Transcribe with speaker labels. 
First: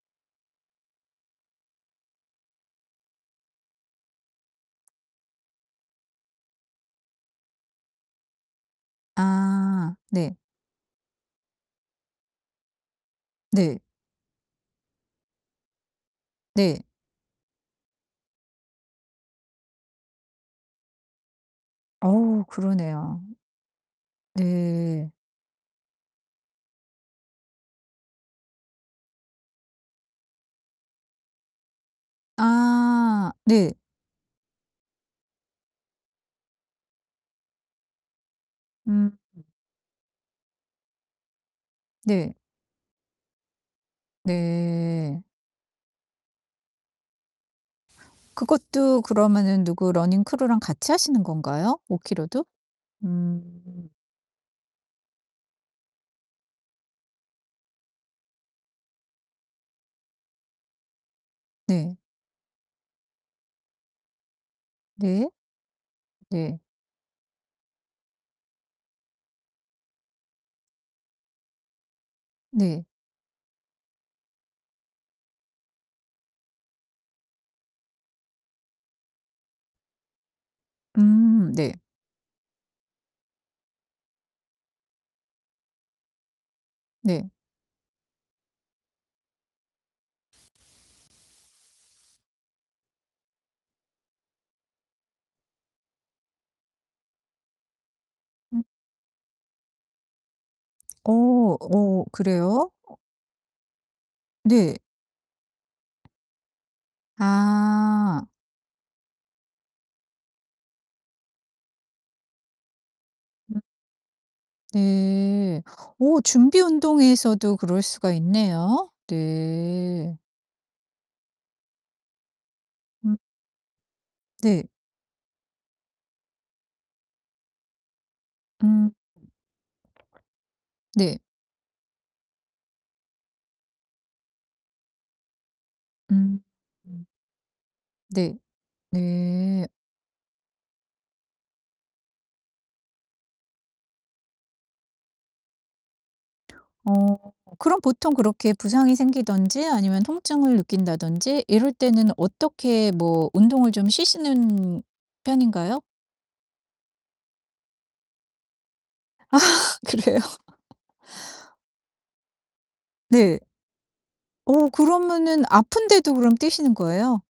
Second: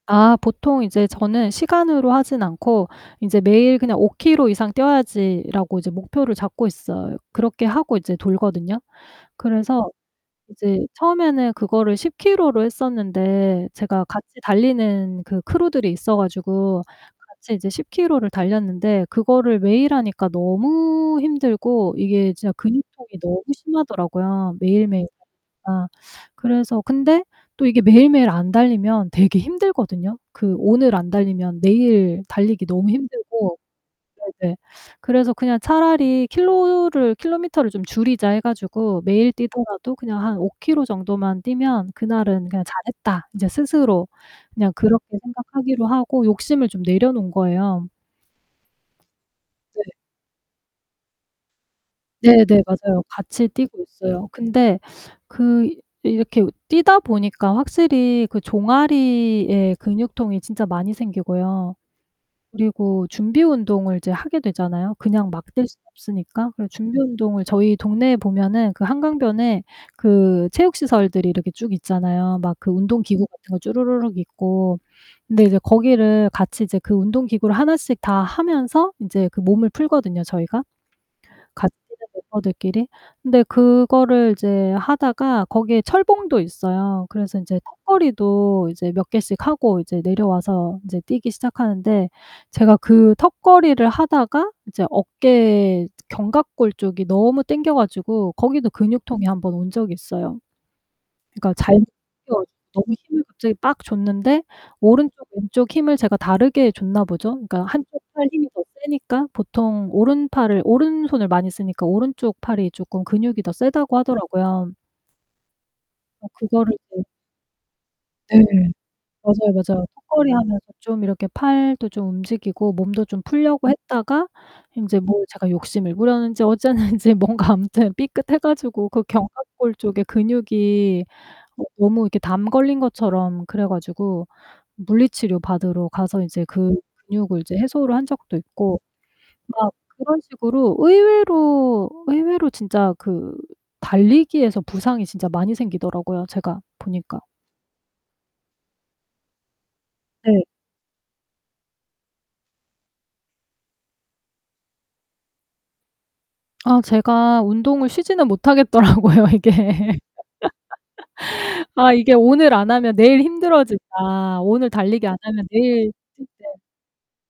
Speaker 1: 아 보통 인제 저는 시간으로 하지는 않고 인제 '매일 그냥 5 키로 이상 뛰어야지.'라고 이제 목표를 잡고 있어요. 그렇게 하고 이제 돌거든요. 그래서
Speaker 2: 아 네.
Speaker 1: 이제 처음에는 그거를 10 키로로 했었는데
Speaker 2: 네.
Speaker 1: 제가 같이 달리는 그 크루들이 있어
Speaker 2: 네.
Speaker 1: 가지고 같이 이제 10 키로를 달렸는데 그거를 매일 하니까 너무 힘들고 이게
Speaker 2: 어우
Speaker 1: 진짜 근육통이
Speaker 2: 그러네요.
Speaker 1: 너무 심하더라고요. 매일매일
Speaker 2: 네.
Speaker 1: [unintelligible] 까. 그래서 근데 또 이게 매일매일 안 달리면 되게 힘들거든요. 그 오늘 안 달리면 내일 달리기 너무
Speaker 2: 아
Speaker 1: 힘들고
Speaker 2: 네.
Speaker 1: 네네. 그래서 그냥 '차라리 킬로를 킬로미터를 좀 줄이자.' 해 가지고
Speaker 2: 음.
Speaker 1: 매일 뛰더라도 그냥 한 5 키로 정도만 뛰면
Speaker 2: 네.
Speaker 1: 그날은 그냥 '잘했다.' 인제 스스로 그냥 그렇게
Speaker 2: 네.
Speaker 1: 생각하기로 하고 욕심을 좀 내려 놓은 거예요.
Speaker 2: 그것도 그러면은 누구
Speaker 1: 네.
Speaker 2: 러닝 크루랑 같이 하시는 건가요 5 키로도?
Speaker 1: 네네 맞아요. 같이 뛰고
Speaker 2: 음.
Speaker 1: 있어요. 근데 그 이 이렇게 뛰다 보니까 확실히 그 종아리에 근육통이 진짜 많이 생기고요.
Speaker 2: 네.
Speaker 1: 그리고 준비 운동을 이제 하게 되잖아요 그냥
Speaker 2: 네.
Speaker 1: 막 뛸 수 없으니까.
Speaker 2: 네.
Speaker 1: 그래 준비 운동을 저희 동네에 보면은 그 한강변에 그 체육시설들이 이렇게 쭉 있잖아요 막 그
Speaker 2: 네.
Speaker 1: 운동기구 같은 거 주르르륵 있고. 근데 이제 거기를 같이 이제 그 운동기구를 하나씩 다 하면서 인제 그 몸을 풀거든요 저희가
Speaker 2: 음
Speaker 1: 같이
Speaker 2: 네.
Speaker 1: 뛰는 멤버들끼리. 근데 그거를 이제 하다가 거기에 철봉도 있어요.
Speaker 2: 네.
Speaker 1: 그래서 이제 턱걸이도 이제 몇 개씩 하고 이제 내려와서 인제 뛰기 시작하는데 제가 그 턱걸이를 하다가 이제 어깨 견갑골 쪽이 너무 땡겨 가지고
Speaker 2: 음.
Speaker 1: 거기도 근육통이 1 온 적이 있어요.
Speaker 2: 어
Speaker 1: 그러니까 잘
Speaker 2: 어
Speaker 1: 껴주
Speaker 2: 그래요?
Speaker 1: 너무
Speaker 2: 어.
Speaker 1: 힘을 갑자기 빡 줬는데
Speaker 2: 네.
Speaker 1: 오른쪽 왼쪽 힘을 제가 다르게 줬나 보죠? 그러니까 1 쪽
Speaker 2: 아.
Speaker 1: 팔 힘이 더 세니까 보통 오른팔을 오른손을 많이 쓰니까 오른쪽 팔이 쪼끔 근육이 더
Speaker 2: 음.
Speaker 1: 세다고 하더라고요.
Speaker 2: 네. 어
Speaker 1: 어 그거를 이제
Speaker 2: 준비운동에서도 그럴 수가
Speaker 1: 네.
Speaker 2: 있네요.
Speaker 1: 맞아요, 맞아요.
Speaker 2: 네.
Speaker 1: 턱걸이하면서 좀 이렇게 팔도 좀 움직이고 몸도
Speaker 2: 음.
Speaker 1: 좀 풀려고 했다가
Speaker 2: 네.
Speaker 1: 인제 뭐 제가 욕심을 부렸는지 어쨌는지 뭔가 아무튼 삐끗해 가지고
Speaker 2: 음.
Speaker 1: 그 견갑골 쪽에 근육이
Speaker 2: 네.
Speaker 1: 어 너무 이렇게 담 걸린 것처럼 그래 가지고 물리치료 받으러 가서
Speaker 2: 음.
Speaker 1: 이제 그 근육을 이제 해소를 한 적도
Speaker 2: 네.
Speaker 1: 있고
Speaker 2: 네.
Speaker 1: 막 그런 식으로 의외로 의외로 진짜 그 달리기에서 부상이 진짜 많이 생기더라고요 제가
Speaker 2: 어.
Speaker 1: 보니까.
Speaker 2: 그럼 보통 그렇게 부상이 생기든지 아니면
Speaker 1: 네.
Speaker 2: 통증을 느낀다든지 이럴 때는 어떻게 뭐 운동을 좀 쉬시는 편인가요?
Speaker 1: 아 제가 운동을 쉬지는 못하겠더라고요
Speaker 2: 아
Speaker 1: 이게.
Speaker 2: 그래요?
Speaker 1: '아 이게 오늘 안 하면 내일
Speaker 2: 네.
Speaker 1: 힘들어진다.
Speaker 2: 어,
Speaker 1: 오늘 달리기 안
Speaker 2: 그러면은
Speaker 1: 하면 내일
Speaker 2: 아픈데도
Speaker 1: 뛸
Speaker 2: 그럼
Speaker 1: 때'
Speaker 2: 뛰시는 거예요?